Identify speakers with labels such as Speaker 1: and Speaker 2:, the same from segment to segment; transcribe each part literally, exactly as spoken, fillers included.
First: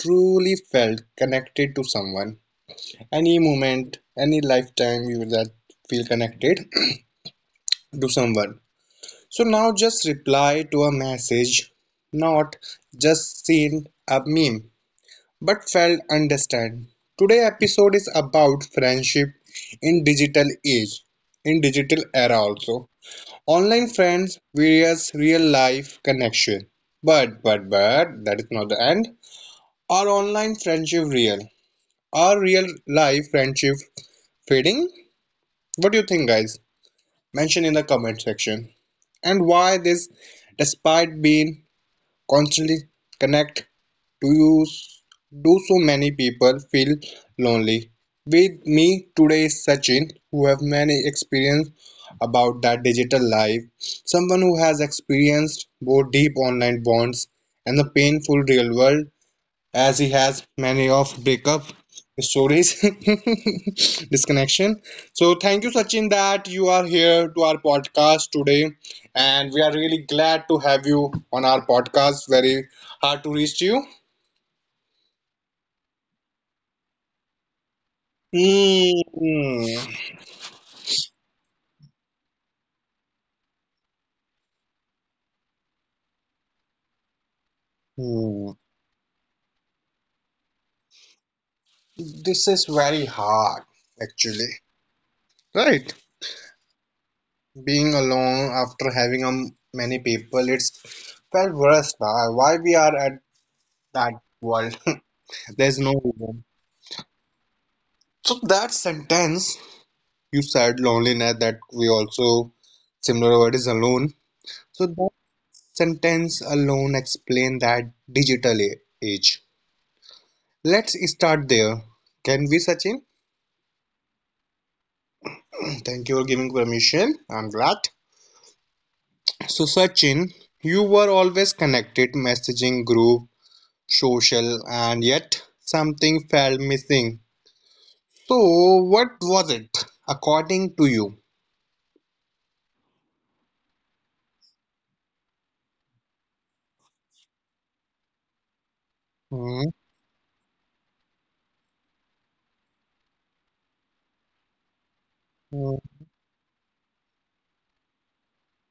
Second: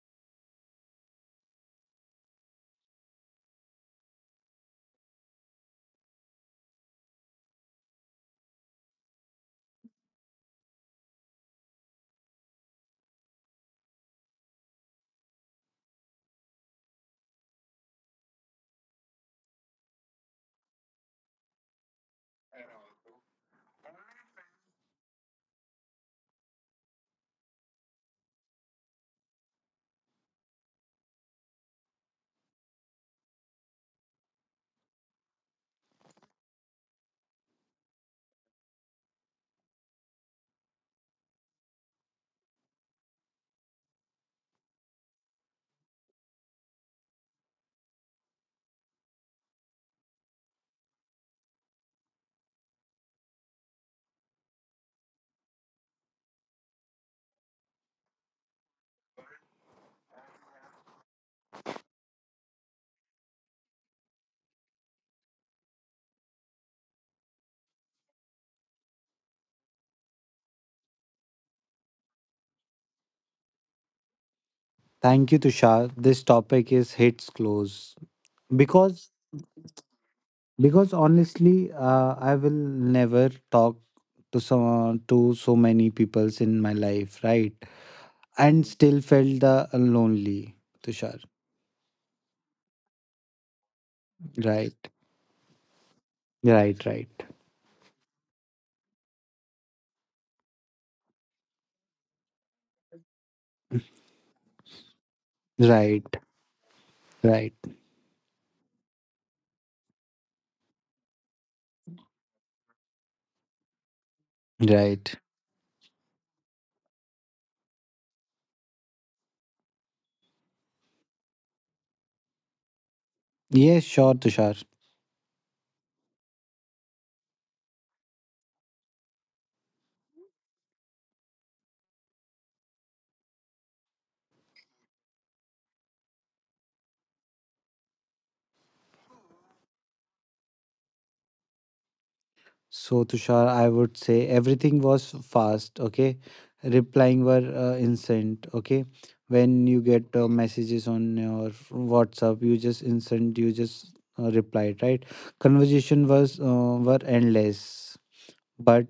Speaker 1: truly felt connected to someone? Any moment, any lifetime you that feel connected to someone. So now just reply to a message, not just send a meme. But failed. Understand. Today episode is about friendship in digital age, in digital era also. Online friends various real life connection. But but but that is not the end. Are online friendship real? Are real life friendship fading? What do you think, guys? Mention in the comment section. And why this despite being constantly connect? Do you do so many people feel lonely? With me today is Sachin, who have many experience about that digital life, someone who has experienced both deep online bonds and the painful real world, as he has many of breakup stories, disconnection. So thank you, Sachin, that you are here to our podcast today, and we are really glad to have you on our podcast. Very hard to reach you.
Speaker 2: Thank you, Tushar. This topic is hits close because
Speaker 1: Hmm.
Speaker 2: because honestly, uh, I will never talk to some to so many peoples in my life, right?
Speaker 1: Hmm.
Speaker 2: And still felt the lonely, Tushar.
Speaker 1: This is very hard, actually.
Speaker 2: Right,
Speaker 1: Right?
Speaker 2: right, right,
Speaker 1: Being alone after having um, many people, it's felt worse. Now. Why we are at that world? There's no
Speaker 2: right,
Speaker 1: reason.
Speaker 2: right,
Speaker 1: So that sentence you said loneliness that we also similar word is alone. So that
Speaker 2: right.
Speaker 1: sentence alone explain that digital a- age. Let's start there. Can we, Sachin?
Speaker 2: Yes, sure, Tushar.
Speaker 1: Thank you for giving permission. I'm glad. So, Sachin, you were always connected, messaging group, social, and yet something felt missing. So, what was it, according to you?
Speaker 2: So, Tushar, I would say everything was fast, okay? Replying were uh, instant, okay? When you
Speaker 1: Hmm,
Speaker 2: get uh, messages on your WhatsApp, you just instant, you just uh, replied, right? Conversation
Speaker 1: hmm,
Speaker 2: was uh, were endless, but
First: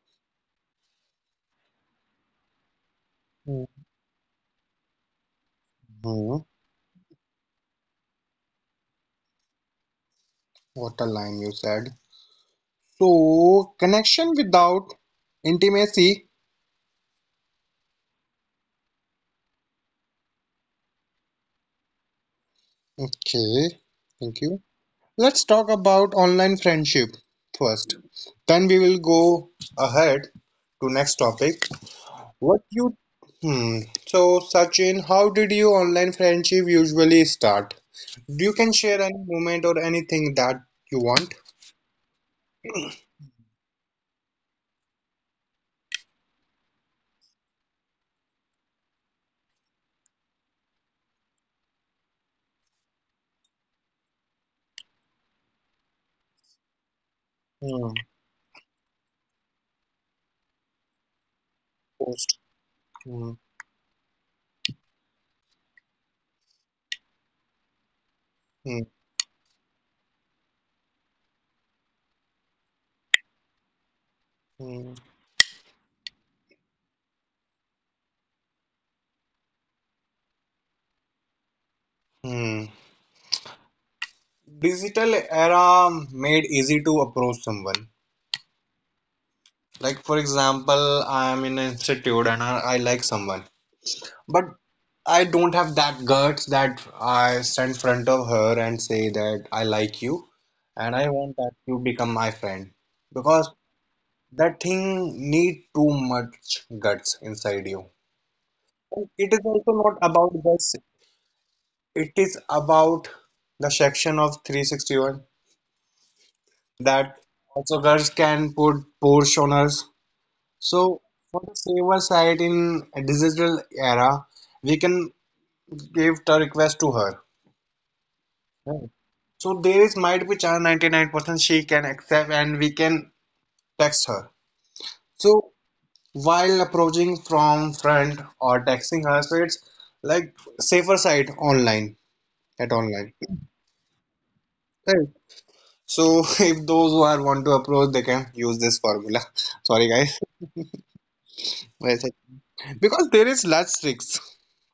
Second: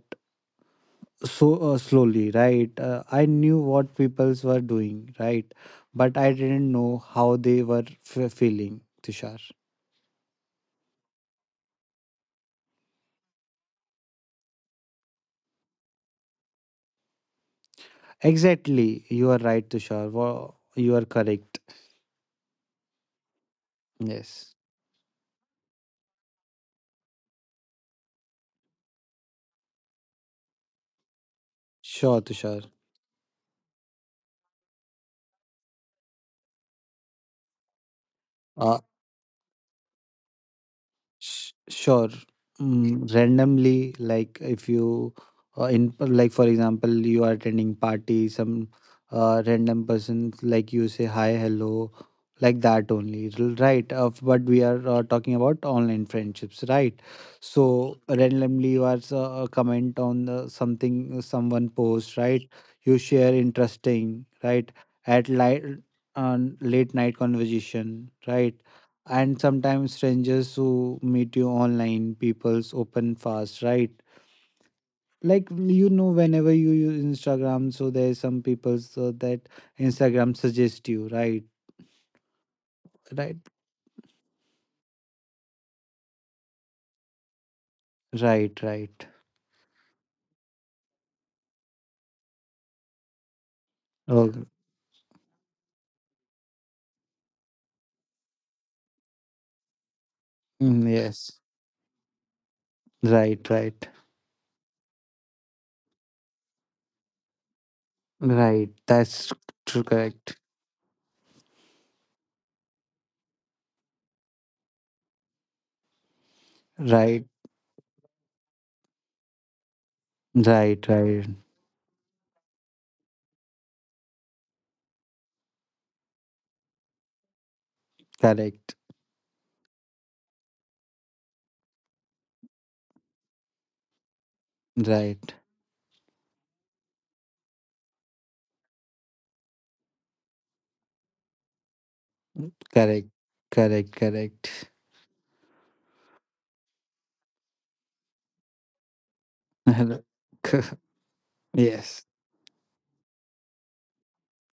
Speaker 2: so uh, slowly, right? Uh, I knew
Speaker 1: hmm,
Speaker 2: what peoples were doing, right? But
Speaker 1: hmm.
Speaker 2: I didn't know how they were f- feeling, Tushar.
Speaker 1: What a line you said. So, connection without intimacy.
Speaker 2: Exactly, you are right, Tushar. Wo- You are correct.
Speaker 1: Okay, thank you.
Speaker 2: Yes.
Speaker 1: Let's talk about online friendship first. Then we will go ahead to next topic.
Speaker 2: Sure,
Speaker 1: What
Speaker 2: Tushar.
Speaker 1: you hmm. So Sachin, how did your online friendship usually start? You can
Speaker 2: Uh,
Speaker 1: share any moment or anything that you want.
Speaker 2: sh- sure. Mm, randomly, like if you, uh, in like for example, you are attending party, some uh, random person like you say hi, hello, like that only, r- right? Uh, but we are uh, talking about online friendships, right?
Speaker 1: Hmm.
Speaker 2: So randomly, you are uh, uh, comment on uh, something uh, someone post,
Speaker 1: Post.
Speaker 2: right? You
Speaker 1: Hmm.
Speaker 2: share interesting, right? At light, uh, late night conversation, right?
Speaker 1: Hmm.
Speaker 2: And sometimes strangers who meet you online people's open fast, right.
Speaker 1: Hmm.
Speaker 2: Like you know, whenever you use Instagram, so there's some people, so that Instagram suggest you, right.
Speaker 1: Hmm.
Speaker 2: Right,
Speaker 1: Digital era made easy to approach someone.
Speaker 2: right, right.
Speaker 1: Like for example, I am in an institute and I, I like someone, but
Speaker 2: Oh.
Speaker 1: I don't have that guts that I stand in front of her and say that I like you and
Speaker 2: Mm,
Speaker 1: I want that
Speaker 2: yes.
Speaker 1: you become my friend because
Speaker 2: Right, right,
Speaker 1: that thing need too much guts inside you.
Speaker 2: right,
Speaker 1: It is
Speaker 2: that's
Speaker 1: also not
Speaker 2: true.
Speaker 1: about
Speaker 2: Correct.
Speaker 1: guts. It is about the section of three sixty one that
Speaker 2: Right,
Speaker 1: also guts can put Porsche on us. So
Speaker 2: right,
Speaker 1: for
Speaker 2: right.
Speaker 1: the saver side in a digital era, we can give the request to her. Right.
Speaker 2: Correct.
Speaker 1: So there is might be chance ninety-nine percent she can accept and we can text her. So
Speaker 2: Right.
Speaker 1: while approaching from front or texting her so it's like safer side online at online,
Speaker 2: Correct. Correct.
Speaker 1: right. So if those who are want to approach they can use this formula. Sorry guys.
Speaker 2: Correct.
Speaker 1: Wait a sec.
Speaker 2: Yes.
Speaker 1: Because there is less risks,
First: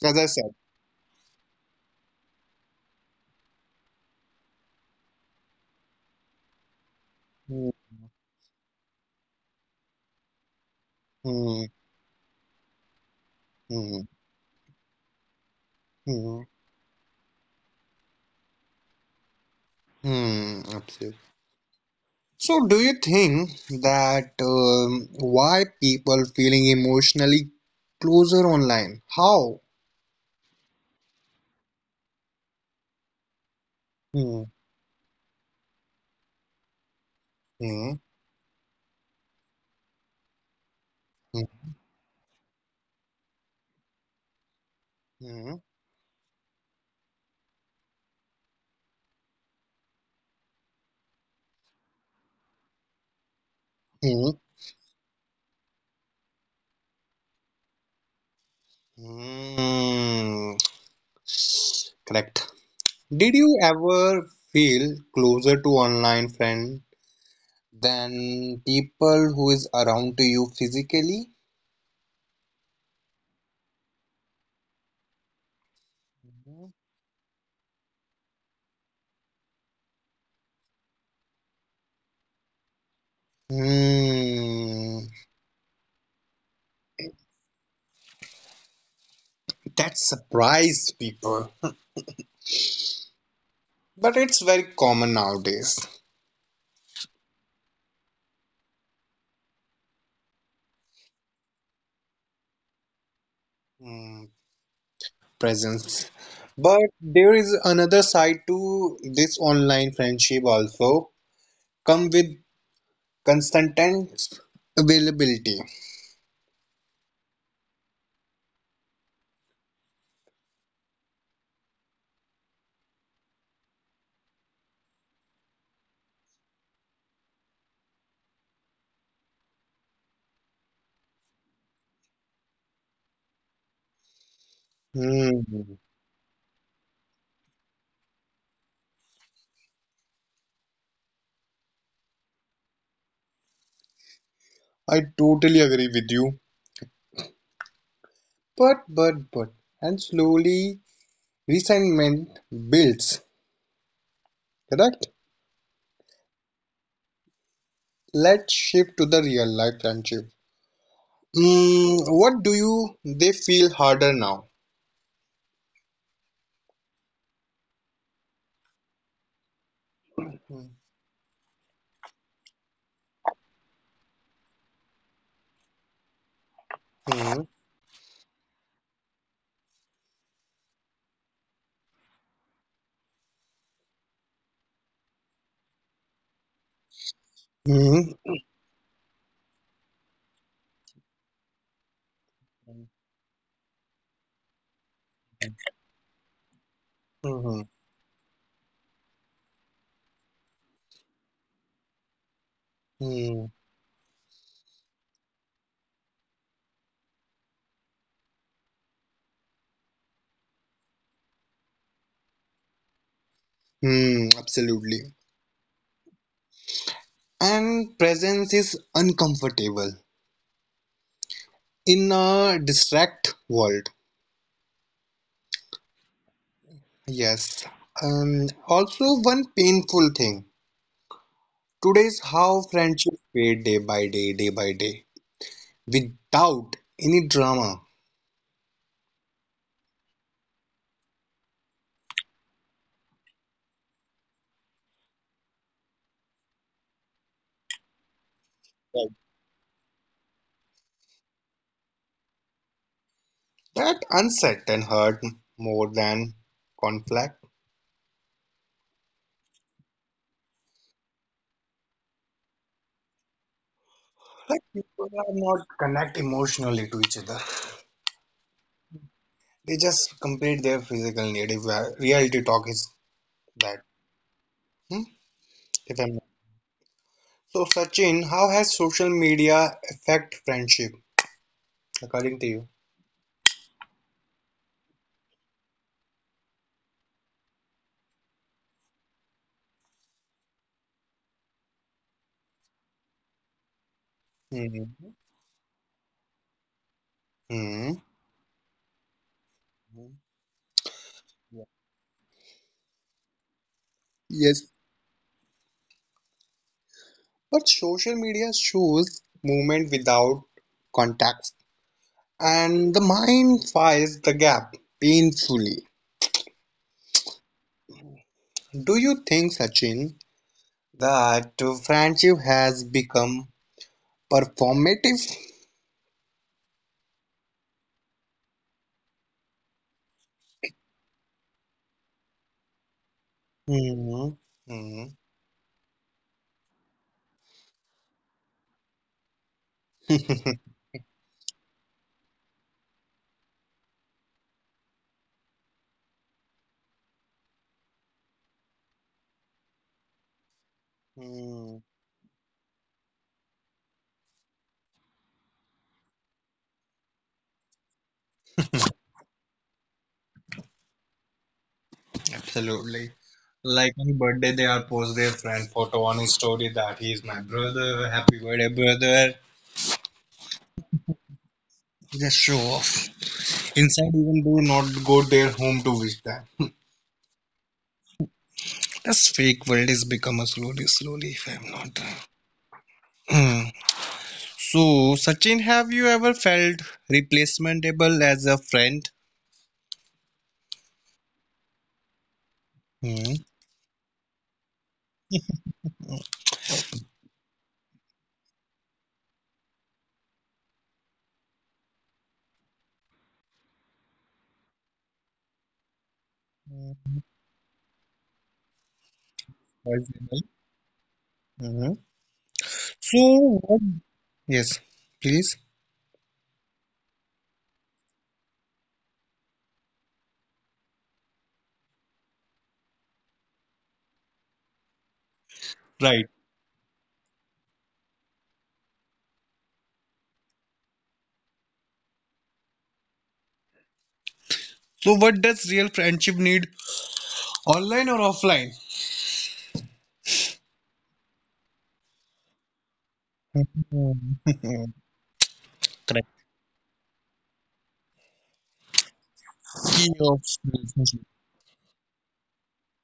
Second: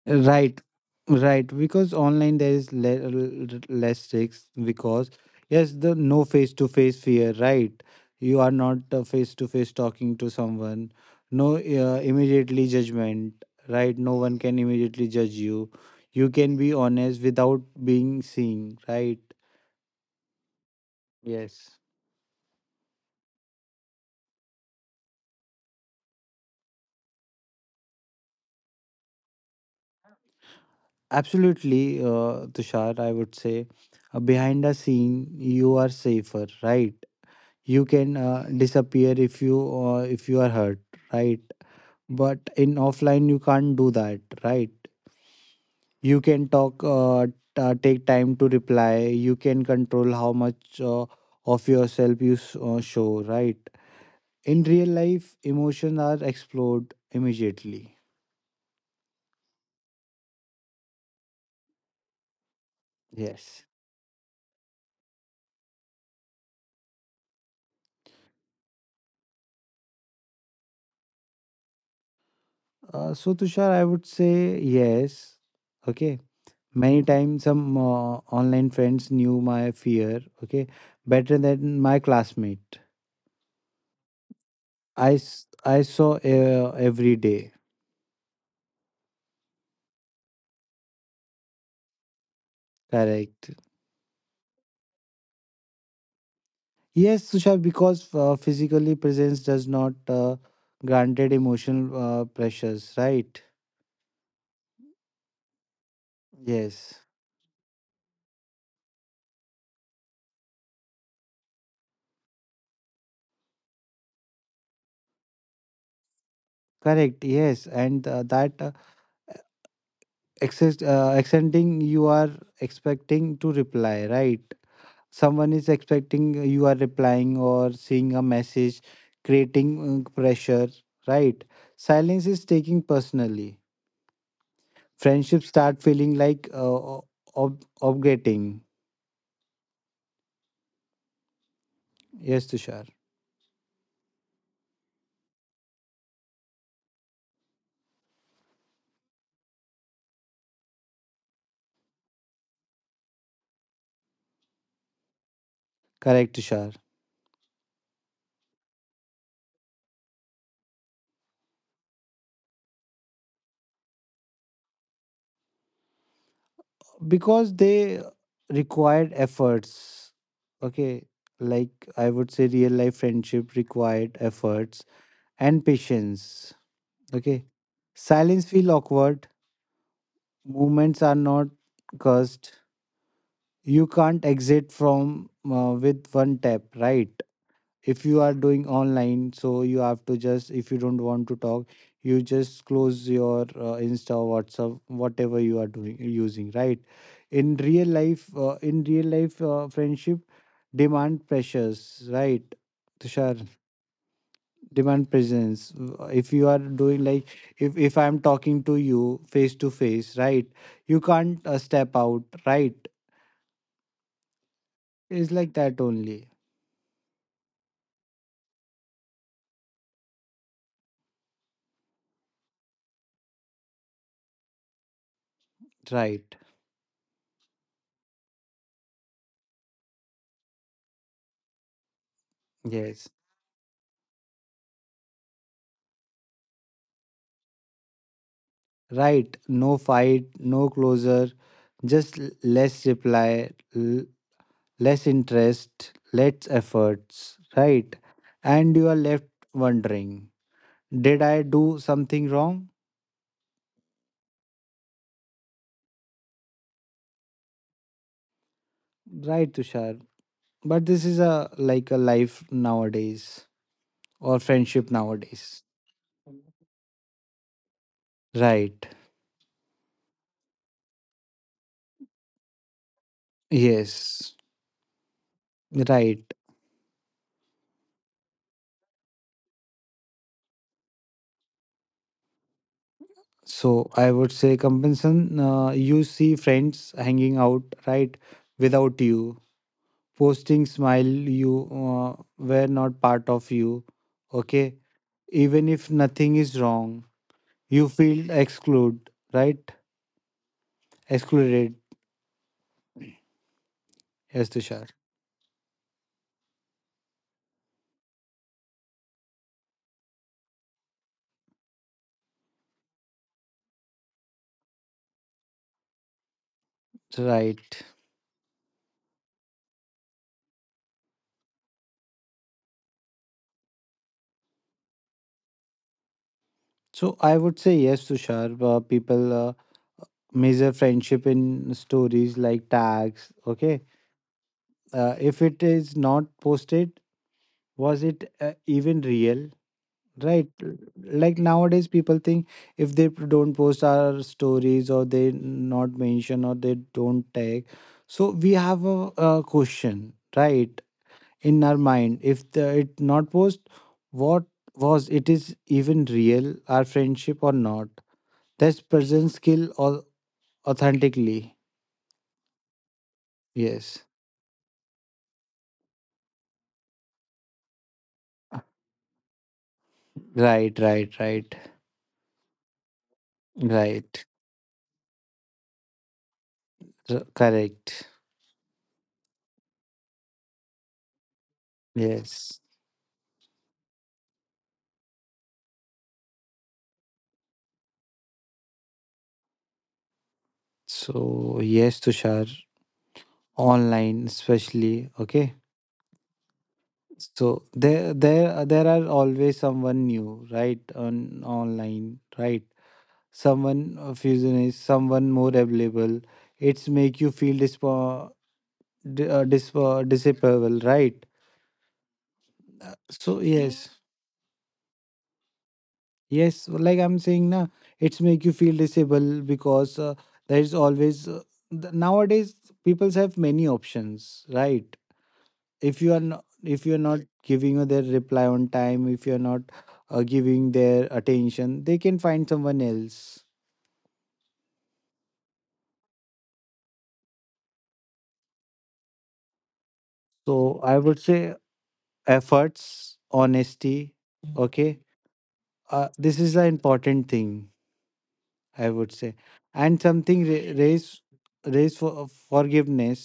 Speaker 1: as I said.
Speaker 2: Right, right. Because online there is le- l- less risks. Because yes, the no face to face fear.
Speaker 1: Hmm,
Speaker 2: Right, you are not face to face talking to someone. No
Speaker 1: hmm,
Speaker 2: uh, immediately judgment. Right,
Speaker 1: hmm,
Speaker 2: no one can immediately judge you. You
Speaker 1: hmm,
Speaker 2: can be honest without being seen. Right.
Speaker 1: hmm, absolutely.
Speaker 2: Yes.
Speaker 1: So do you think that um, why people feeling emotionally closer online? How?
Speaker 2: Absolutely, uh, Tushar. I would say, uh,
Speaker 1: Hmm,
Speaker 2: behind the scene, you are safer. Right, you
Speaker 1: hmm,
Speaker 2: can uh, disappear if you, uh, if you are hurt, right,
Speaker 1: hmm,
Speaker 2: but in offline you can't do that, right.
Speaker 1: hmm,
Speaker 2: You can talk uh, t- uh, take time to reply. You can control how much uh, of yourself you s- uh, show, right.
Speaker 1: hmm.
Speaker 2: In real life emotions are explored immediately.
Speaker 1: Hmm. Correct. Did you
Speaker 2: Yes.
Speaker 1: ever feel closer to online friend than people who is around to you physically?
Speaker 2: Uh, so Tushar, I would say yes, okay, many times. Some uh, online friends knew my fear, okay, better than my classmate
Speaker 1: Hmm.
Speaker 2: I, s- I saw uh, every day.
Speaker 1: That surprised people,
Speaker 2: Correct.
Speaker 1: but it's very common nowadays.
Speaker 2: Yes, Tushar, because uh, physically presence does not uh, granted emotional uh, pressures, right?
Speaker 1: Hmm. Presence. But
Speaker 2: Yes.
Speaker 1: there is another side to this online friendship also. Come with constant availability.
Speaker 2: Correct. Yes, and uh, that uh, access, uh, accenting you are expecting to reply, right? Someone is expecting you are replying or seeing a message, creating uh, pressure, right? Silence is taking personally. Friendships
Speaker 1: Hmm.
Speaker 2: start feeling like uh, ob- obligating. Yes, Tushar.
Speaker 1: I totally agree with you. But, but, but, and slowly resentment builds, correct?
Speaker 2: Correct, Tushar.
Speaker 1: Let's shift to the real life friendship. Mm, what do you they feel harder now?
Speaker 2: Because they required efforts.
Speaker 1: Hmm.
Speaker 2: Okay, like I would say, real life friendship required efforts and patience. Okay,
Speaker 1: Hmm.
Speaker 2: silence feel awkward. Movements are not cursed. You can't exit from uh, with one tap, right? If
Speaker 1: Hmm.
Speaker 2: you are doing online, so you have to just, if you don't want to talk, you just close your uh, insta, WhatsApp, whatever you are doing using, right. In real
Speaker 1: Hmm.
Speaker 2: life, uh, in real life uh, friendship demand pressures, right, Tushar.
Speaker 1: Hmm.
Speaker 2: Demand presence. Uh, if you are doing like, if if I'm talking to you face to face, right, you can't uh, step out, right.
Speaker 1: Hmm.
Speaker 2: It's like
Speaker 1: Absolutely.
Speaker 2: that only.
Speaker 1: And presence is uncomfortable in a distract world.
Speaker 2: Right.
Speaker 1: Yes. Um, also, one painful thing today's how
Speaker 2: Yes.
Speaker 1: friendships fade day by day, day by day, without any drama.
Speaker 2: Right, no fight, no closure, just l- less reply, l- less interest, less efforts, right? And you are
Speaker 1: Like,
Speaker 2: left wondering, did I do something wrong?
Speaker 1: that unset and hurt more than conflict.
Speaker 2: Right, Tushar. But this is a like a life nowadays or
Speaker 1: Like
Speaker 2: friendship
Speaker 1: people are
Speaker 2: nowadays.
Speaker 1: not connect emotionally to each other.
Speaker 2: Right.
Speaker 1: They just complete their physical need. If uh, reality talk is that,
Speaker 2: Yes.
Speaker 1: hmm? If
Speaker 2: Right.
Speaker 1: I'm so Sachin, how has social media affect friendship according to you?
Speaker 2: So I would say, compensation, uh, you see friends hanging out, right, without you posting smile, you uh, were not part of you, okay,
Speaker 1: Hmm,
Speaker 2: even if nothing is wrong, you
Speaker 1: hmm.
Speaker 2: feel excluded, right, excluded. Yes,
Speaker 1: Yes.
Speaker 2: Tushar.
Speaker 1: But social media shows movement without context, and the mind fills the gap painfully.
Speaker 2: Right.
Speaker 1: Do you think, Sachin, that friendship has become performative?
Speaker 2: So I would say yes, Tushar. uh, people uh, measure friendship in stories like tags, okay.
Speaker 1: Hmm.
Speaker 2: uh,
Speaker 1: Hmm.
Speaker 2: if it is not posted, was it uh, even real? Right. l- Like nowadays, people think if they p- don't post our stories, or they not mention, or they don't tag. So we have a, a question, right, in our
Speaker 1: Hmm.
Speaker 2: mind. If the, it not post, what was it is even real, our friendship or not? That's present skill or authentically.
Speaker 1: Absolutely. Like
Speaker 2: Yes.
Speaker 1: on birthday, they are post their friend photo on his story that he is my brother, happy birthday, brother.
Speaker 2: Right. Right. Right.
Speaker 1: Just show off. Inside,
Speaker 2: Right.
Speaker 1: even do not go their home to wish them.
Speaker 2: R- correct.
Speaker 1: This fake world is becoming slowly, slowly. If I'm not,
Speaker 2: Yes.
Speaker 1: uh, so Sachin, have you ever felt replacementable as a friend?
Speaker 2: So yes, Tushar.
Speaker 1: Hmm.
Speaker 2: Online especially, okay. So there there there are always someone new, right, on online, right. Someone uh, fusion is someone more available, it's
Speaker 1: Uh,
Speaker 2: make you feel dispo, di- uh, dis, uh,
Speaker 1: for
Speaker 2: disable, right.
Speaker 1: mhm.
Speaker 2: Uh, so
Speaker 1: So what?
Speaker 2: yes.
Speaker 1: Yes, please.
Speaker 2: Yes, like I'm saying now, it's make you feel disable because uh, there is always, uh, th- nowadays people have many options, right. If you are not,
Speaker 1: Right.
Speaker 2: if you are not giving their reply on time, if you are not uh, giving their attention, they can find someone else.
Speaker 1: So what does real friendship need, online or offline?
Speaker 2: So I would say, efforts, honesty,
Speaker 1: Mhm.
Speaker 2: okay. uh, this is the
Speaker 1: Correct.
Speaker 2: important thing I would say, and
Speaker 1: Key
Speaker 2: something
Speaker 1: of
Speaker 2: ra- raise,
Speaker 1: relationship.
Speaker 2: raise for forgiveness,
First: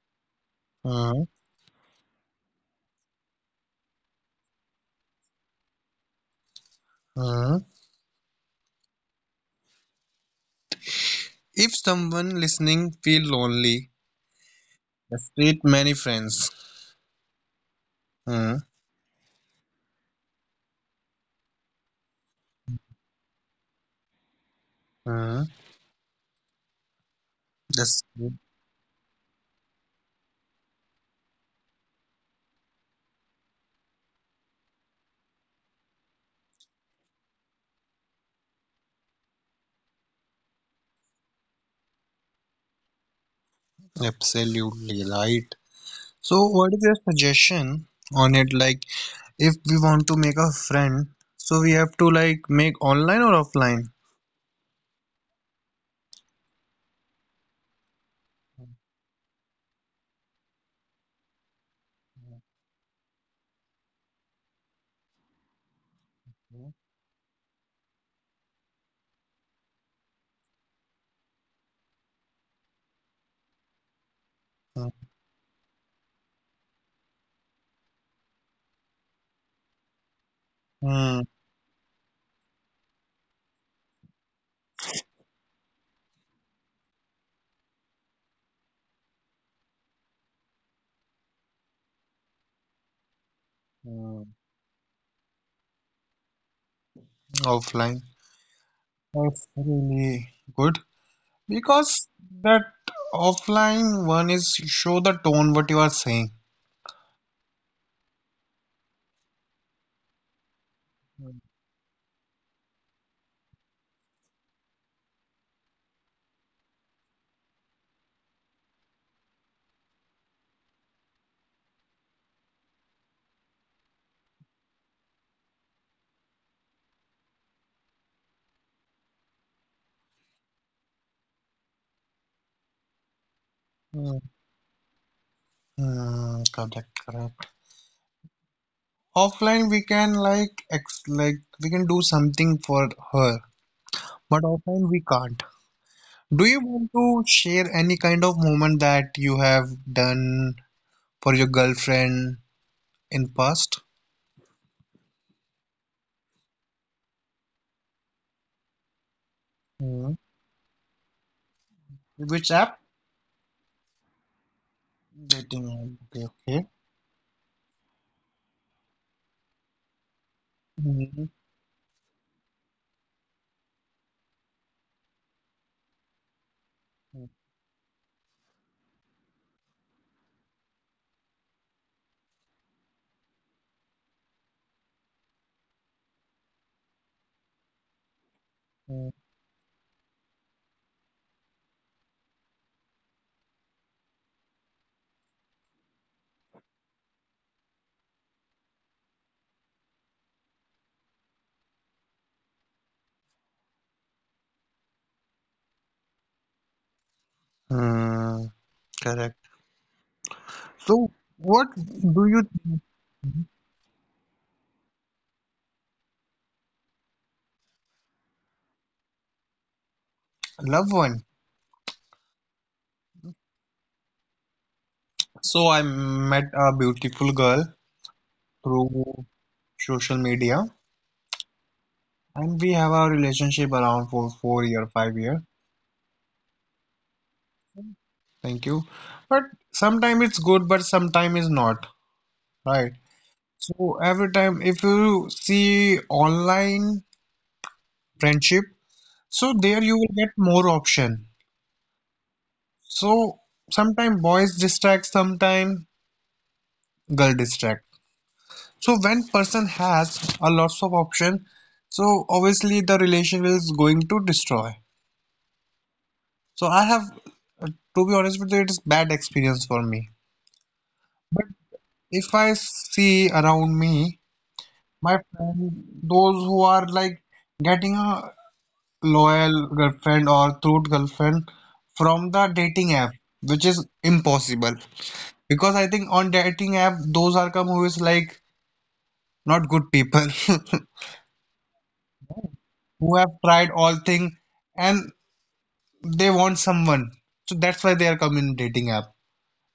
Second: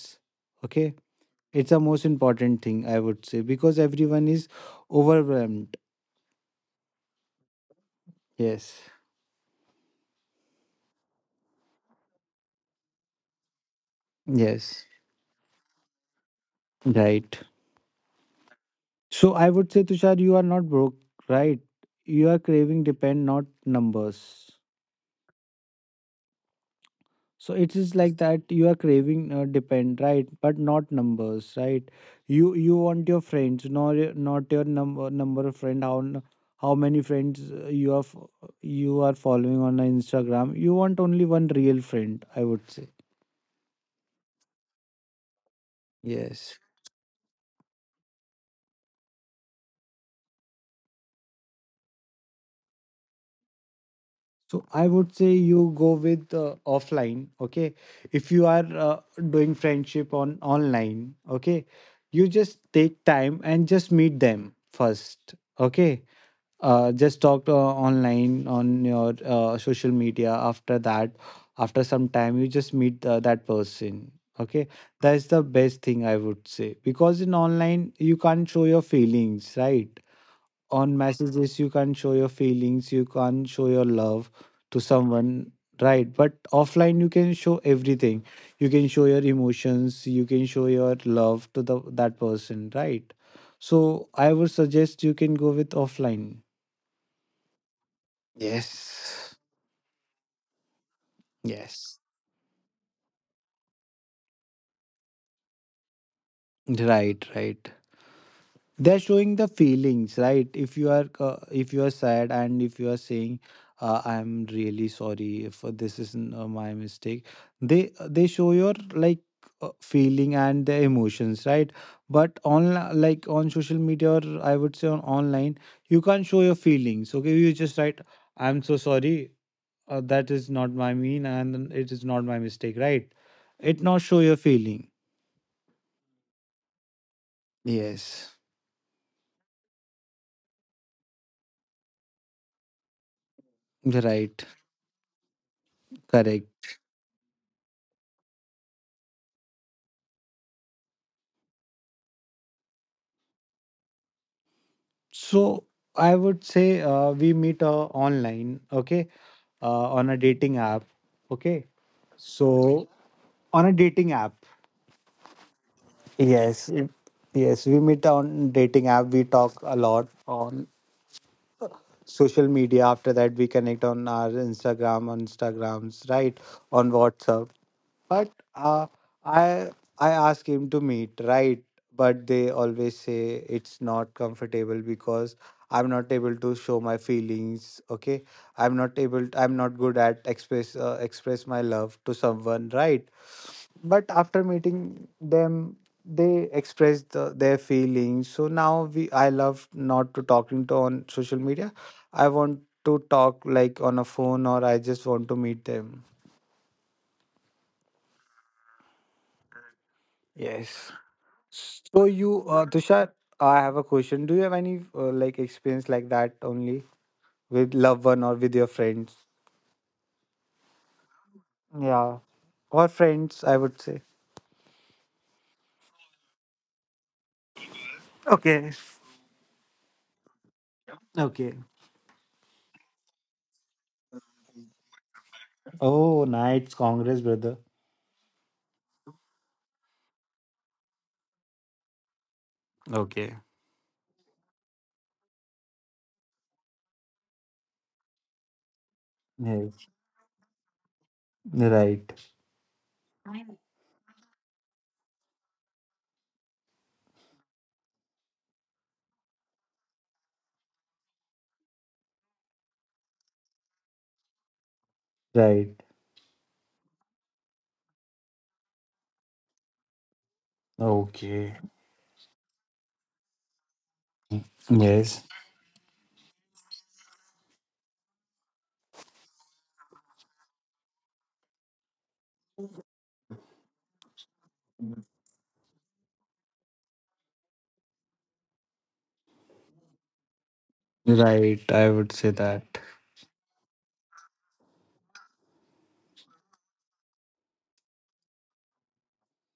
Speaker 2: okay.
Speaker 1: Uh-huh.
Speaker 2: It's the most important thing I would say, because everyone is overwhelmed.
Speaker 1: Uh-huh.
Speaker 2: Yes.
Speaker 1: If someone listening feel lonely,
Speaker 2: Yes.
Speaker 1: just treat many friends.
Speaker 2: Right.
Speaker 1: Uh-huh.
Speaker 2: So I would say, Tushar, you are not broke, right? You are craving depend, not numbers.
Speaker 1: Uh-huh.
Speaker 2: So it
Speaker 1: Yes.
Speaker 2: is like that you are craving uh, depend, right? But not numbers, right? You you want your friends, not your- not your number number of friend. How n- how many friends uh, you are f- you are following on Instagram? You want only one real friend, I would say.
Speaker 1: Absolutely right. So, what
Speaker 2: Yes.
Speaker 1: is your suggestion on it? Like, if we want to make a friend, so we have to like make online or offline?
Speaker 2: So I would say you go with uh, offline, okay? If you are uh, doing friendship on online, okay? You just take time and just meet them first, okay? Uh, just talk uh, online on your uh, social media. After that, after some time, you just meet uh, that person, okay?
Speaker 1: Mhm,
Speaker 2: That's the best thing I would say, because in online you can't show your feelings, right? On
Speaker 1: hmm,
Speaker 2: messages you can't show your feelings, you can't show your love to someone, right. But offline you can show everything, you can show your emotions, you can show your love to the that person, right.
Speaker 1: hmm
Speaker 2: So I would suggest you can go with offline.
Speaker 1: offline. That's
Speaker 2: Yes.
Speaker 1: really good because
Speaker 2: Yes.
Speaker 1: that offline one is show the tone what you are saying.
Speaker 2: Right. Right, they're showing the feelings, right. If you are
Speaker 1: Mm,
Speaker 2: uh, if you are sad, and if you are saying uh, I'm really sorry, if this is uh, my mistake, they uh, they show your like uh, feeling and the emotions, right. But on like on social media, or I would say on online, you can't show your feelings, okay. You just write, I'm so sorry, uh, that is not my mean, and it is not my mistake, right. It
Speaker 1: hmm,
Speaker 2: not show your feeling.
Speaker 1: hmm, correct, correct.
Speaker 2: Yes.
Speaker 1: Offline we can like ex like we can do something for her, but
Speaker 2: Right.
Speaker 1: offline we can't. Do you
Speaker 2: Correct.
Speaker 1: want to share any kind of moment that you have done for your girlfriend in past?
Speaker 2: So I would say uh, we meet uh, online, okay, uh,
Speaker 1: Hmm.
Speaker 2: on a dating app, okay.
Speaker 1: Which app?
Speaker 2: So on a dating app,
Speaker 1: Dating app. Okay. Okay.
Speaker 2: yes, it- yes, we meet on dating app. We talk a lot on
Speaker 1: Mhm.
Speaker 2: social media. After that we connect on our Instagram, on Instagrams, right, on WhatsApp, but uh, i i ask him to meet, right, but they always say it's not comfortable because I'm not able to show my feelings, okay. I'm not
Speaker 1: Hmm.
Speaker 2: able, I'm not good at express, uh, express my love to someone, right. But after meeting them, they expressed the, their feelings, so now we I love not to talking to on social media. I want to talk like on a phone, or I just want to meet them.
Speaker 1: Hmm, correct.
Speaker 2: Yes.
Speaker 1: So, what
Speaker 2: So
Speaker 1: do you
Speaker 2: you uh, Tushar, I have a question, do you have any uh, like experience like that only, with loved one or with your friends?
Speaker 1: love one?
Speaker 2: Yeah, or friends I would say.
Speaker 1: So I met a beautiful girl
Speaker 2: Okay.
Speaker 1: through social media,
Speaker 2: Okay.
Speaker 1: and we have a relationship around for four year, five year.
Speaker 2: Oh, nice. Congress, brother.
Speaker 1: Thank you. But sometimes it's good, but sometimes it's not. Right.
Speaker 2: Okay.
Speaker 1: So every time if you see online friendship, so there you
Speaker 2: Yes.
Speaker 1: will get more option.
Speaker 2: Right.
Speaker 1: So sometimes boys distract, sometime girl distract. So when person has a lots of option, so obviously the relation is going to destroy.
Speaker 2: Right.
Speaker 1: So I have, uh, to be honest with you, it is bad experience for me. But
Speaker 2: Okay.
Speaker 1: if I see around me, my
Speaker 2: Yes.
Speaker 1: friend, those who are like getting a loyal girlfriend or true girlfriend from the dating app, which is impossible. Because I think on dating app, those are come who is like not good people,
Speaker 2: Right. I would say that.
Speaker 1: who have tried all thing and they want someone. So that's why they are coming in dating app,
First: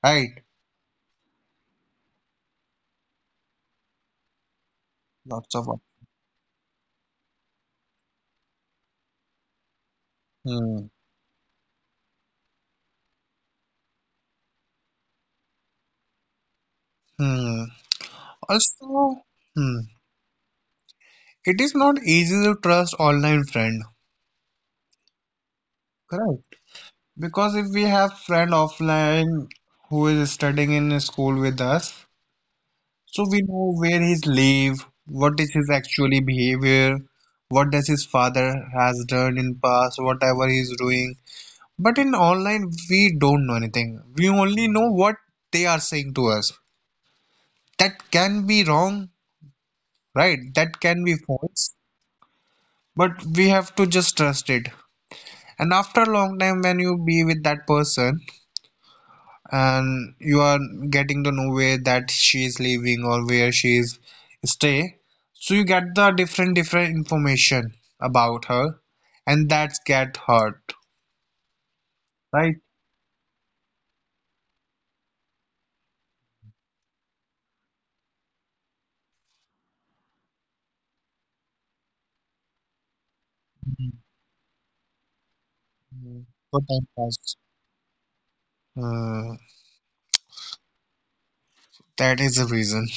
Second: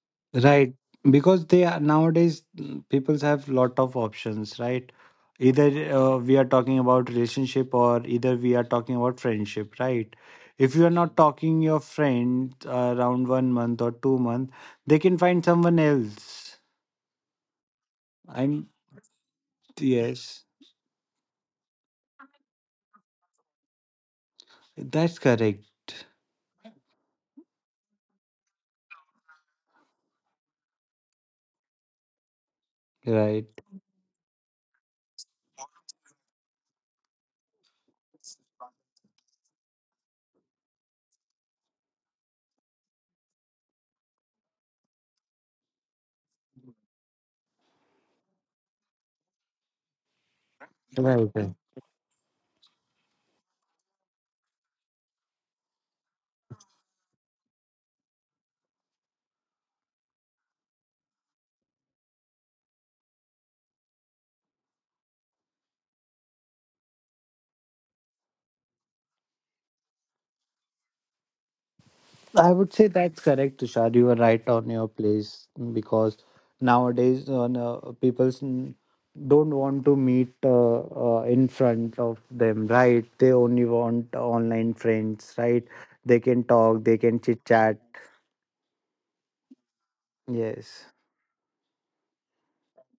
Speaker 1: right?
Speaker 2: Right. Because they are nowadays, people have lot of options, right?
Speaker 1: Lots of op-
Speaker 2: Either uh, we are talking about relationship, or either we are talking about friendship, right? If you
Speaker 1: hmm.
Speaker 2: are not talking your friend uh, around one month or two month, they can find someone else.
Speaker 1: Hmm.
Speaker 2: I'm,
Speaker 1: Also, hmm.
Speaker 2: yes,
Speaker 1: It is not easy to trust online friend,
Speaker 2: that's correct.
Speaker 1: correct? Because if we have friend offline who is studying in a school with us, so we
Speaker 2: Right.
Speaker 1: know where he's live, what is his actually behavior, what does his father has done in past, whatever he's doing. But in online we don't know anything. We only know what they are saying to us. That can be wrong, right? That can be
Speaker 2: Right.
Speaker 1: false. But we have to just trust it. And after a long time when you be with that person, and you are getting to know where that she is living or where she is stay, so you get the different different information about her and that's get hurt,
Speaker 2: I
Speaker 1: right.
Speaker 2: would say that's correct, Tushar. You were right on your place because nowadays on uh, no- people s- don't want to meet uh, uh, in front of them, right? They only want online friends, right? They
Speaker 1: Mm.
Speaker 2: can
Speaker 1: For
Speaker 2: talk,
Speaker 1: time
Speaker 2: they can
Speaker 1: pass.
Speaker 2: chit chat.
Speaker 1: Uh,
Speaker 2: Yes.
Speaker 1: that is the reason.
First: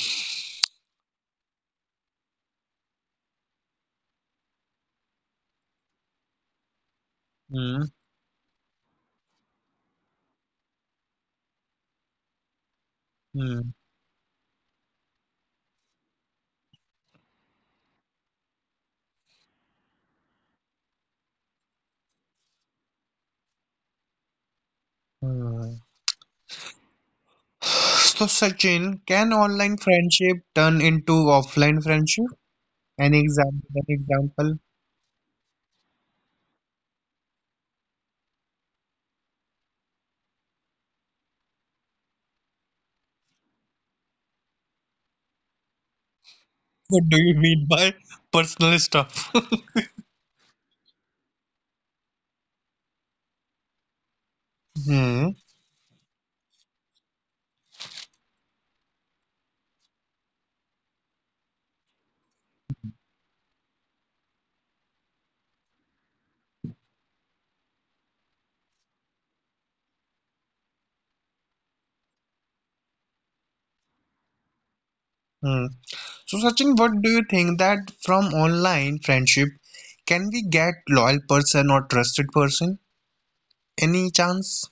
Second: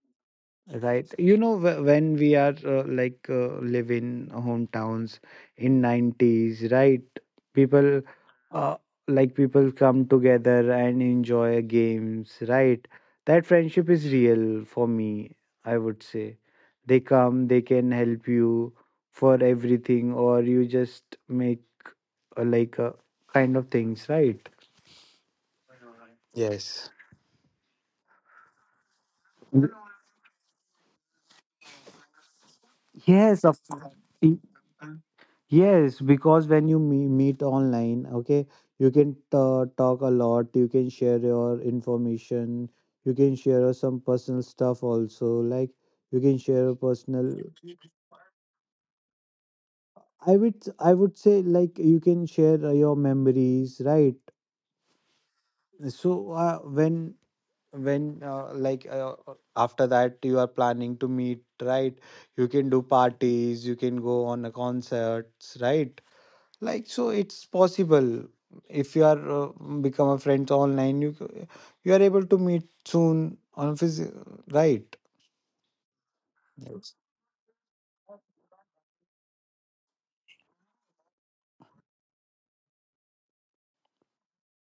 Speaker 2: Right. You know, wh- when we are uh, like uh, live in hometowns in nineties, right?
Speaker 1: Mm.
Speaker 2: People uh, like people come together and enjoy games, right? That
Speaker 1: Mm.
Speaker 2: friendship is real for me, I would say. They come, they can help you for everything, or you just make uh, like a kind of things, right?
Speaker 1: Hmm.
Speaker 2: Yes.
Speaker 1: So Sachin, can online friendship turn into offline friendship? An
Speaker 2: Yes, of
Speaker 1: example, an
Speaker 2: course.
Speaker 1: example.
Speaker 2: Yes, because when you me- meet online, okay, you can ta talk a lot, you can share your information, you can share some personal stuff also, like you can share a
Speaker 1: What do you
Speaker 2: personal,
Speaker 1: mean by personal stuff?
Speaker 2: I would I would say, like you can share uh, your memories, right?
Speaker 1: Hmm,
Speaker 2: So uh, when when uh, like uh, uh, after that you are planning to meet, right? You can do parties, you can go on a concerts, right? Like so it's possible if you are uh, become a friends online you c- you are able to meet soon on phys- right.
Speaker 1: hmm. So, Sachin, what
Speaker 2: Yes.
Speaker 1: do you think that from online friendship can we get loyal person or trusted person? Any chance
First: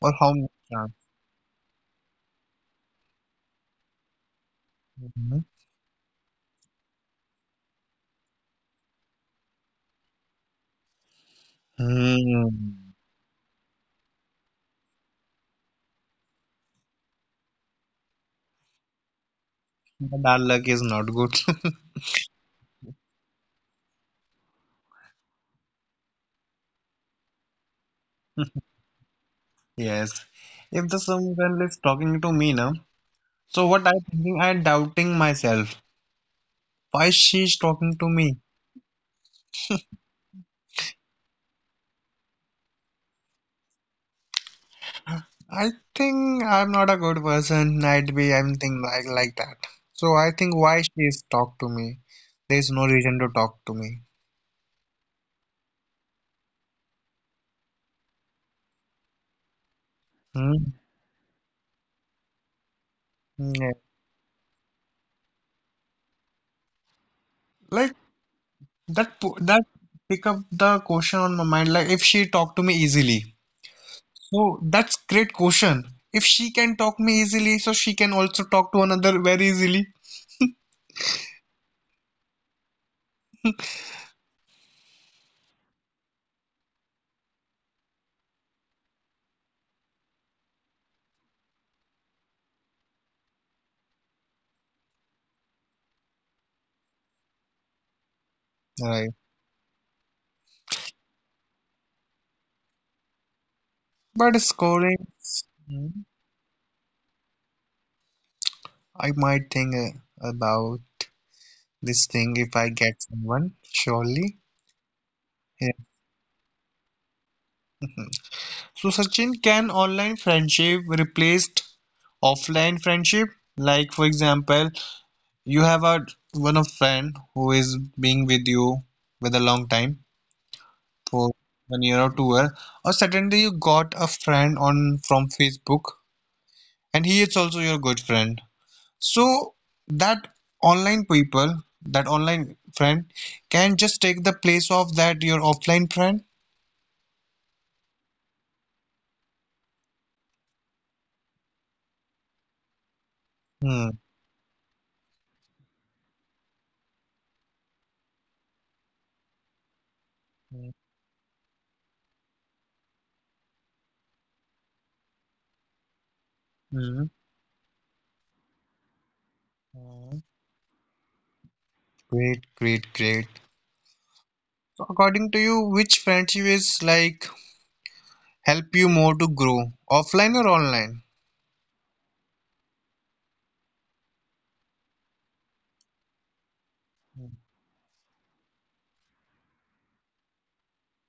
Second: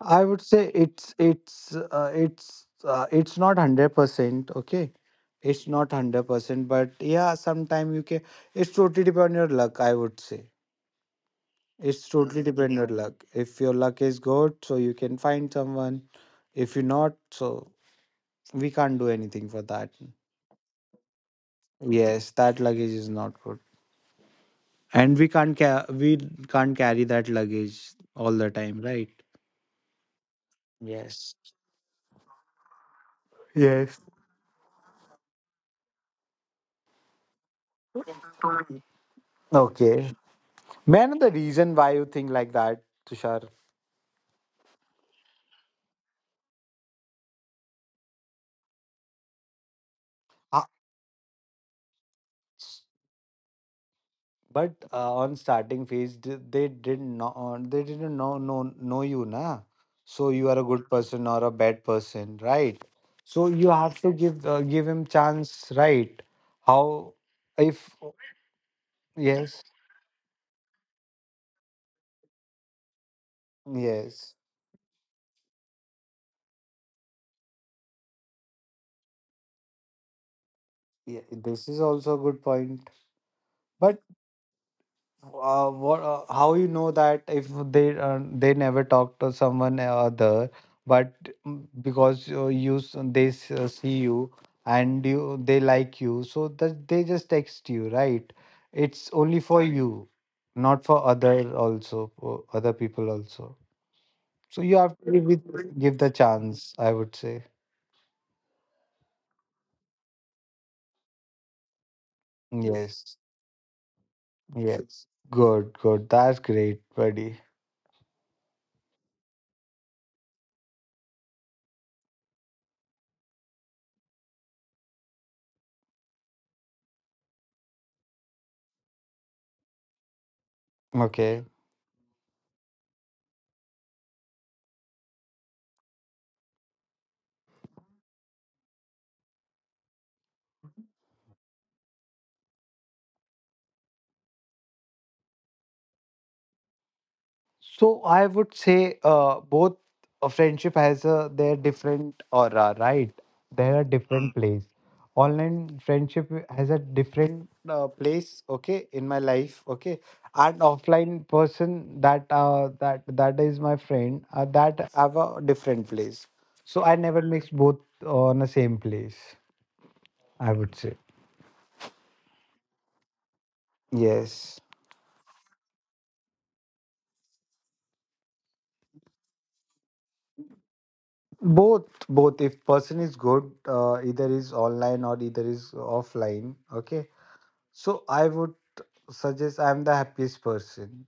Speaker 1: or
Speaker 2: I
Speaker 1: how
Speaker 2: would
Speaker 1: much
Speaker 2: say
Speaker 1: chance?
Speaker 2: it's it's uh, it's uh, it's not one hundred percent okay.
Speaker 1: Mhm.
Speaker 2: It's not one hundred percent, but yeah, sometime you can. It's totally depend on your luck, I would say. It's totally
Speaker 1: Hmm.
Speaker 2: depend on your luck. If your luck is good, so you can find someone. If you not, so we can't do anything for that.
Speaker 1: But our luck is not good.
Speaker 2: Yes, that luggage is not good, and we can't ca- we can't carry that luggage all the time, right?
Speaker 1: Yes. If the
Speaker 2: Yes.
Speaker 1: someone is talking to me now, so what I
Speaker 2: Yes.
Speaker 1: thinking, I doubting myself. Why she's talking to me?
Speaker 2: Okay. May I know the reason why you think like that, Tushar?
Speaker 1: I think I'm not a good person. I'd be I'm thinking like like that. So I think
Speaker 2: Ah.
Speaker 1: why she's talk to me? There's no reason to talk to me.
Speaker 2: But uh, on starting phase, d- they didn't know. uh, They didn't know know know you, na. So you are a
Speaker 1: Hmm.
Speaker 2: good person or a bad person, right? So
Speaker 1: Yeah.
Speaker 2: you have to give uh, give him chance, right? How, if,
Speaker 1: Like that po-
Speaker 2: yes,
Speaker 1: that pick up the question on my mind. Like if she talk to me easily,
Speaker 2: yes,
Speaker 1: so that's great question. If she can talk me easily, so she can also talk to another very easily.
Speaker 2: yeah, this is also a good point. But uh, what uh, how you know that if they uh, they never talk to someone other, but mm, because uh, you s- they s- uh, see you and you they like you, so that they just text you, right? It's only
Speaker 1: Right.
Speaker 2: for, right, you, not for other, also for other people also. So you
Speaker 1: But
Speaker 2: have to give,
Speaker 1: scoring,
Speaker 2: it, give the
Speaker 1: hmm,
Speaker 2: chance, I would say.
Speaker 1: I might think uh, about this thing if I
Speaker 2: Yes,
Speaker 1: get someone. Surely.
Speaker 2: yes. Good, good,
Speaker 1: Yeah.
Speaker 2: that's great, buddy.
Speaker 1: So Sachin, can online friendship replaced offline friendship? Like for example, you have a one of friend who is being with you with a long time
Speaker 2: Okay.
Speaker 1: for one year or two year, or suddenly you got a friend on from Facebook and he is also your good friend. So that online people, that online friend can just take the place of that your offline friend.
Speaker 2: So I would say uh, both a friendship has a their different aura, right? There are, mm,
Speaker 1: Hmm.
Speaker 2: different place. Online friendship has a different uh, place, okay, in my life, okay. And
Speaker 1: Hmm.
Speaker 2: offline person that uh, that that is my friend, uh, that have a different place. So I
Speaker 1: Hmm.
Speaker 2: never mix both on the same place,
Speaker 1: Hmm.
Speaker 2: I would say.
Speaker 1: Great, great, great.
Speaker 2: Yes,
Speaker 1: So according to you, which friendship is like help you more to grow, offline or online?
Speaker 2: both, both. If person is good, uh, either is online or either is offline, okay. So I would suggest I'm the happiest person.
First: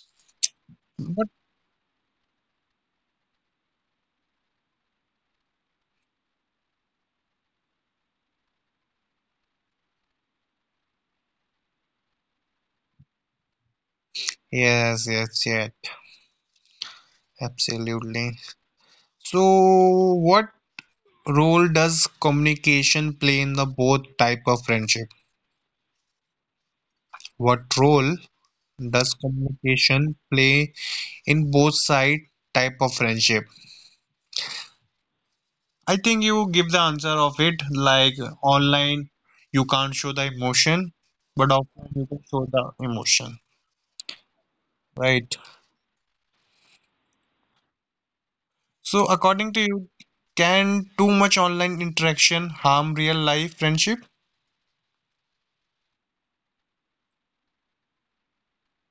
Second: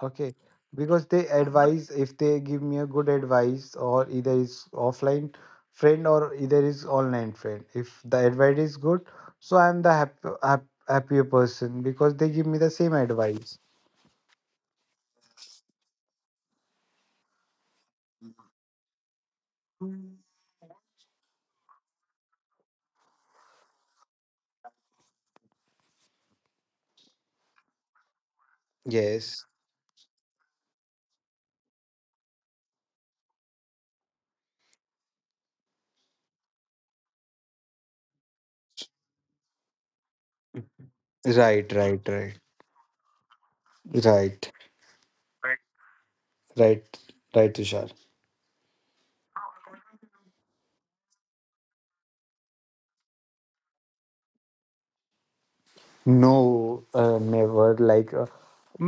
Speaker 2: Okay. Because they advise, if they give me a good advice, or either is offline friend or either is online friend, if the advice is good, so I'm the hap- hap- happier person, because they give me the same advice.
Speaker 1: Yes, yes, yes, absolutely. So, what role does communication play in the both type of friendship? What role does
Speaker 2: Yes.
Speaker 1: communication play in both side type of friendship? I think you give the answer of it like online you can't show the emotion, but
Speaker 2: Right,
Speaker 1: offline
Speaker 2: right,
Speaker 1: you can
Speaker 2: right.
Speaker 1: show the emotion,
Speaker 2: Right.
Speaker 1: right?
Speaker 2: Right. Right, Tushar.
Speaker 1: So, according to you, can too much online interaction harm real life friendship?
Speaker 2: No, uh, never. Like uh,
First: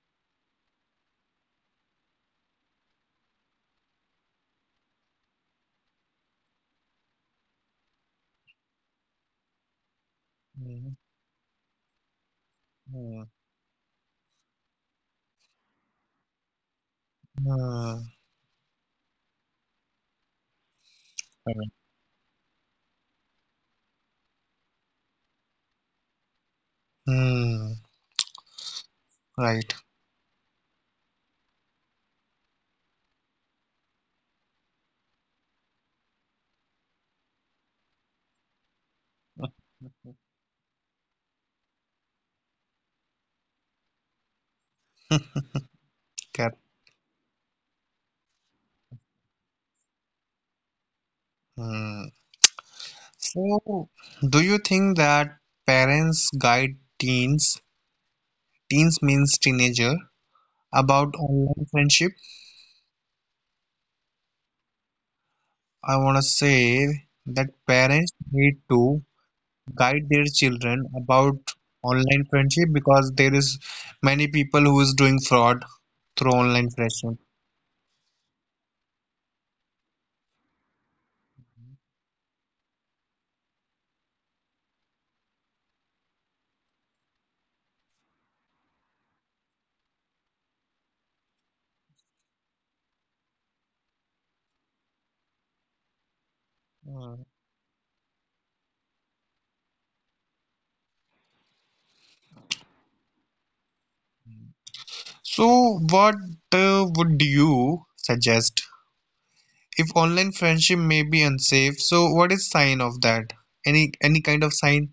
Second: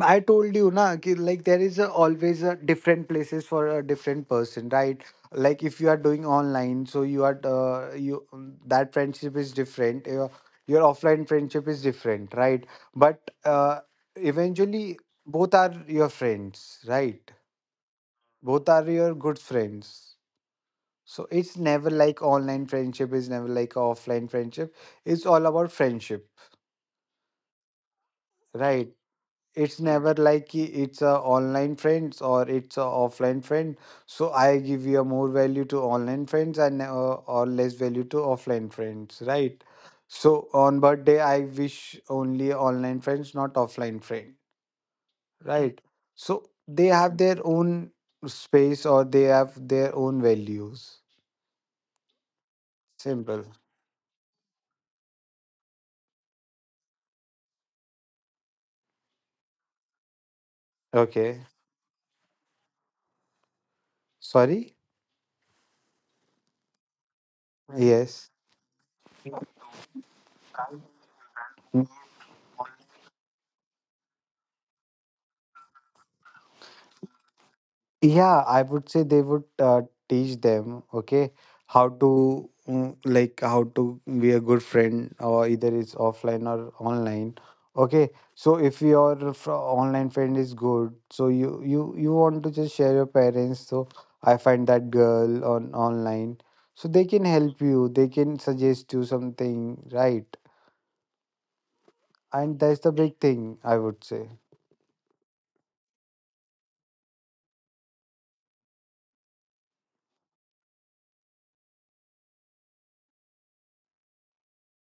Speaker 2: I told you, na, ki, like there is a, always a different places for a different person, right? Like if you are doing online, so you are uh, you um, that friendship is different. Your your offline friendship is different, right?
Speaker 1: Mhm.
Speaker 2: But uh, eventually, both are your friends, right?
Speaker 1: Hmm.
Speaker 2: Both are your good friends. So it's
Speaker 1: Correct.
Speaker 2: never like online friendship is never like offline friendship. It's all about friendship,
Speaker 1: Hmm.
Speaker 2: right.
Speaker 1: Right.
Speaker 2: It's never like कि it's a online friends or it's a offline friend, so I give you a more value to online friends, and uh, or less value to offline friends, right? So on birthday I wish only online friends, not offline friend, right? So
Speaker 1: Cap.
Speaker 2: they have their own space, or they have their own values.
Speaker 1: Hmm.
Speaker 2: Simple.
Speaker 1: So, do you think that parents guide teens, teens means teenager, about
Speaker 2: Okay.
Speaker 1: online friendship?
Speaker 2: Sorry.
Speaker 1: I want to say that
Speaker 2: Yes.
Speaker 1: parents need to guide their children about online friendship because there is many people who is doing fraud through online friendship.
Speaker 2: Yeah, I would say they would uh, teach them, okay, how to, mm, like how to be a good friend, or either it's offline or online. Okay, so if your fr- online friend is good, so you you you want to just share your parents. So I find that girl on online, so they can
Speaker 1: Hmm.
Speaker 2: help you. They can suggest you something, right? And that's the big thing, I would say.
Speaker 1: So, what uh, would you suggest if online friendship may be unsafe, so what is sign of that? Any any kind of sign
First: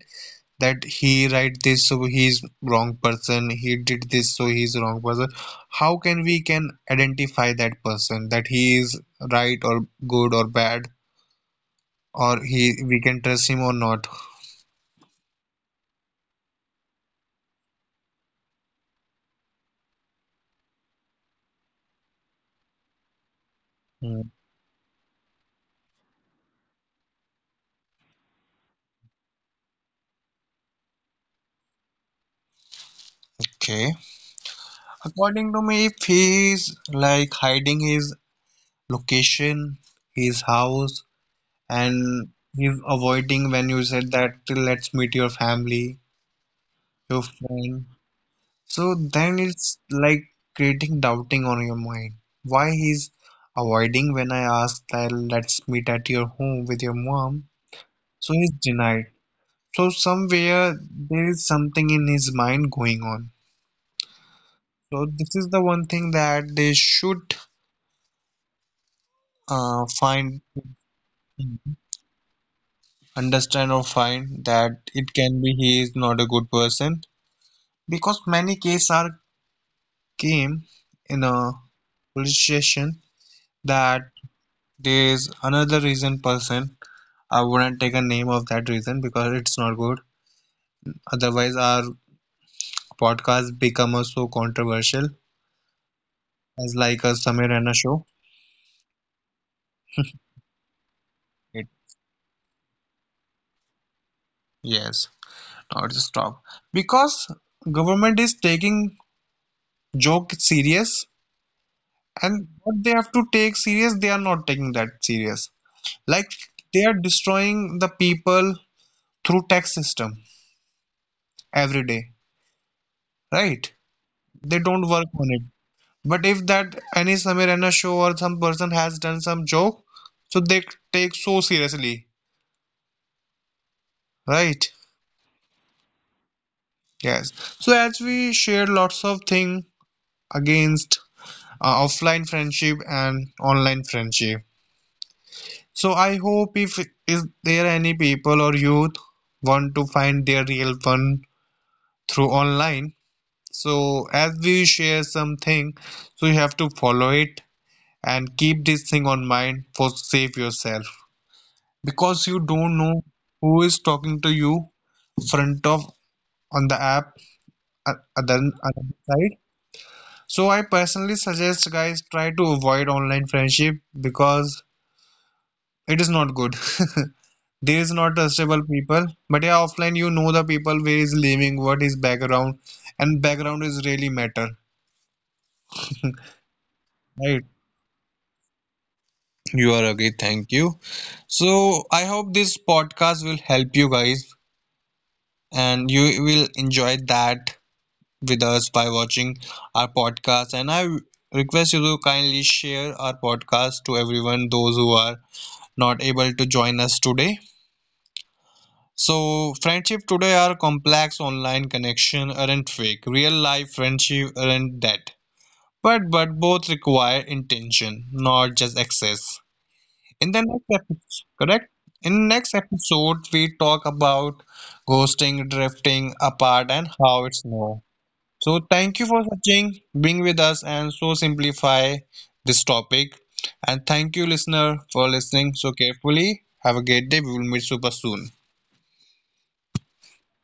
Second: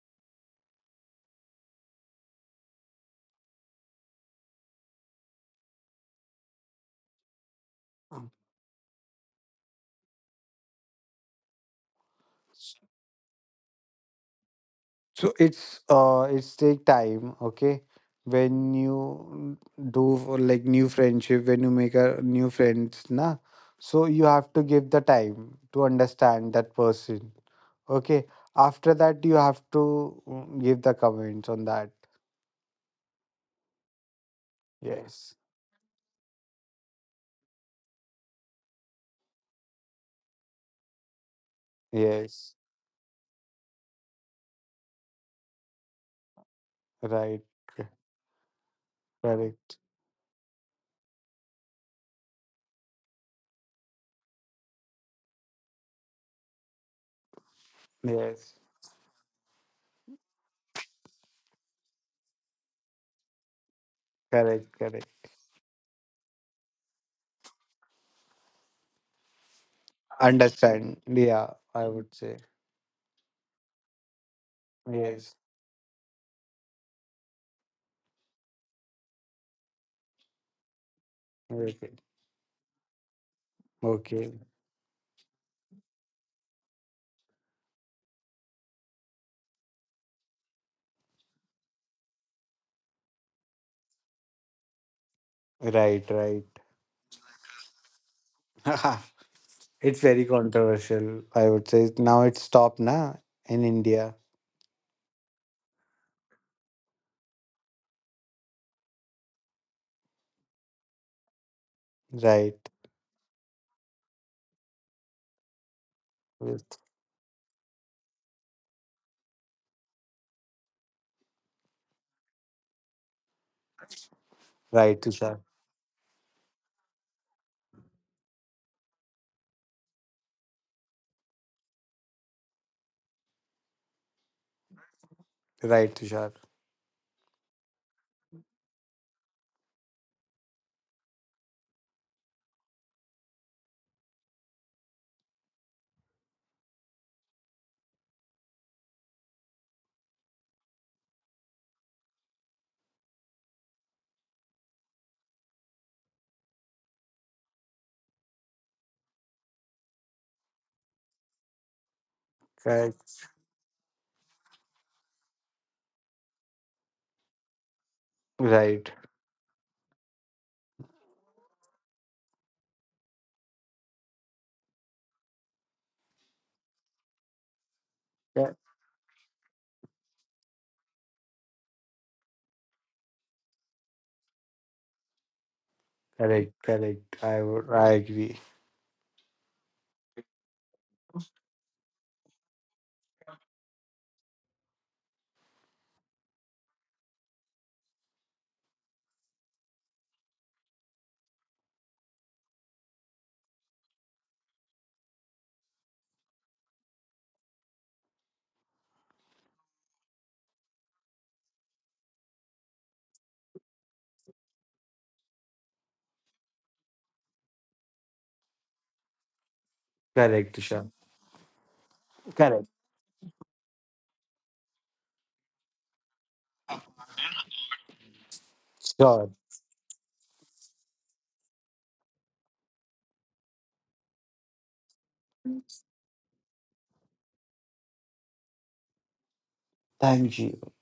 Speaker 1: that he write this so he's wrong person, he did this so he's wrong person? How can we can identify that person that he is right or good or bad, or he we can trust him or not?
Speaker 2: So it's uh it's take time, okay? When you do for, like, new friendship, when you make a new friends, na, so you have to give the time to understand that person, okay? After that, you have to, mm, give the comments on that.
Speaker 1: Okay,
Speaker 2: Yes,
Speaker 1: according to me, if he is like hiding his location, his house, and
Speaker 2: yes,
Speaker 1: he's avoiding when you said that let's meet your family, you're
Speaker 2: right, c-
Speaker 1: fine. So then
Speaker 2: correct.
Speaker 1: it's like creating doubting on your mind. Why he's avoiding when I ask that let's meet at your home with your mom? So he's
Speaker 2: Yes,
Speaker 1: denied. So somewhere there is something in his mind going on.
Speaker 2: correct,
Speaker 1: So
Speaker 2: correct.
Speaker 1: this is the one thing that they should uh, find,
Speaker 2: Understand? Yeah, I would say
Speaker 1: understand or find that it
Speaker 2: yes.
Speaker 1: can be he is not a good person, because many cases are came in a
Speaker 2: Okay,
Speaker 1: police station that
Speaker 2: okay,
Speaker 1: there's another reason person. I wouldn't take a name of that reason because it's not good. Otherwise, our podcast become so controversial
Speaker 2: right, right.
Speaker 1: as like a Samir and show.
Speaker 2: It's very controversial, I
Speaker 1: It
Speaker 2: would say. Now it's stopped, na, in India.
Speaker 1: yes, not stop because government is taking joke serious, and
Speaker 2: Right.
Speaker 1: what they have to take serious, they are not taking that serious. Like
Speaker 2: With-
Speaker 1: they are destroying the people through tax system every day, right? They don't
Speaker 2: Right,
Speaker 1: work on
Speaker 2: Tushar.
Speaker 1: it. But if that any Samir Raina show or some person has done some joke, so they take so seriously, right?
Speaker 2: Right, Tushar.
Speaker 1: Yes. So as we shared lots of thing against uh, offline friendship and online friendship. So I hope if is there any people or youth want to find their real one through online. So as we share something, so you have to follow it and keep this thing on mind for save yourself, because you
Speaker 2: Correct.
Speaker 1: don't know who is talking to you front of on the app, uh, other
Speaker 2: Right.
Speaker 1: other side. So I personally suggest guys, try to avoid online friendship because it is not good. There is not
Speaker 2: Yeah.
Speaker 1: trustable people, but yeah, offline you know the people where is living, what is background, and background is really matter,
Speaker 2: Correct, correct. I
Speaker 1: right?
Speaker 2: would I agree.
Speaker 1: You are okay, thank you. So I hope this podcast will help you guys and you will enjoy that with us by watching our podcast. And I request you to kindly share our podcast to everyone, those who are not able to join us today. So, friendship today are complex, online connection aren't fake. Real life friendship aren't that. But but both require intention, not just access. In the
Speaker 2: Correct,
Speaker 1: next
Speaker 2: Tushar.
Speaker 1: episode, correct? In next
Speaker 2: Correct.
Speaker 1: episode, we talk about ghosting, drifting apart, and how it's known. So, thank you for
Speaker 2: Sure.
Speaker 1: watching, being with us, and so simplify this topic. And thank you, listener, for listening so carefully. Have a great day. We will meet super soon.
Speaker 2: Thank you.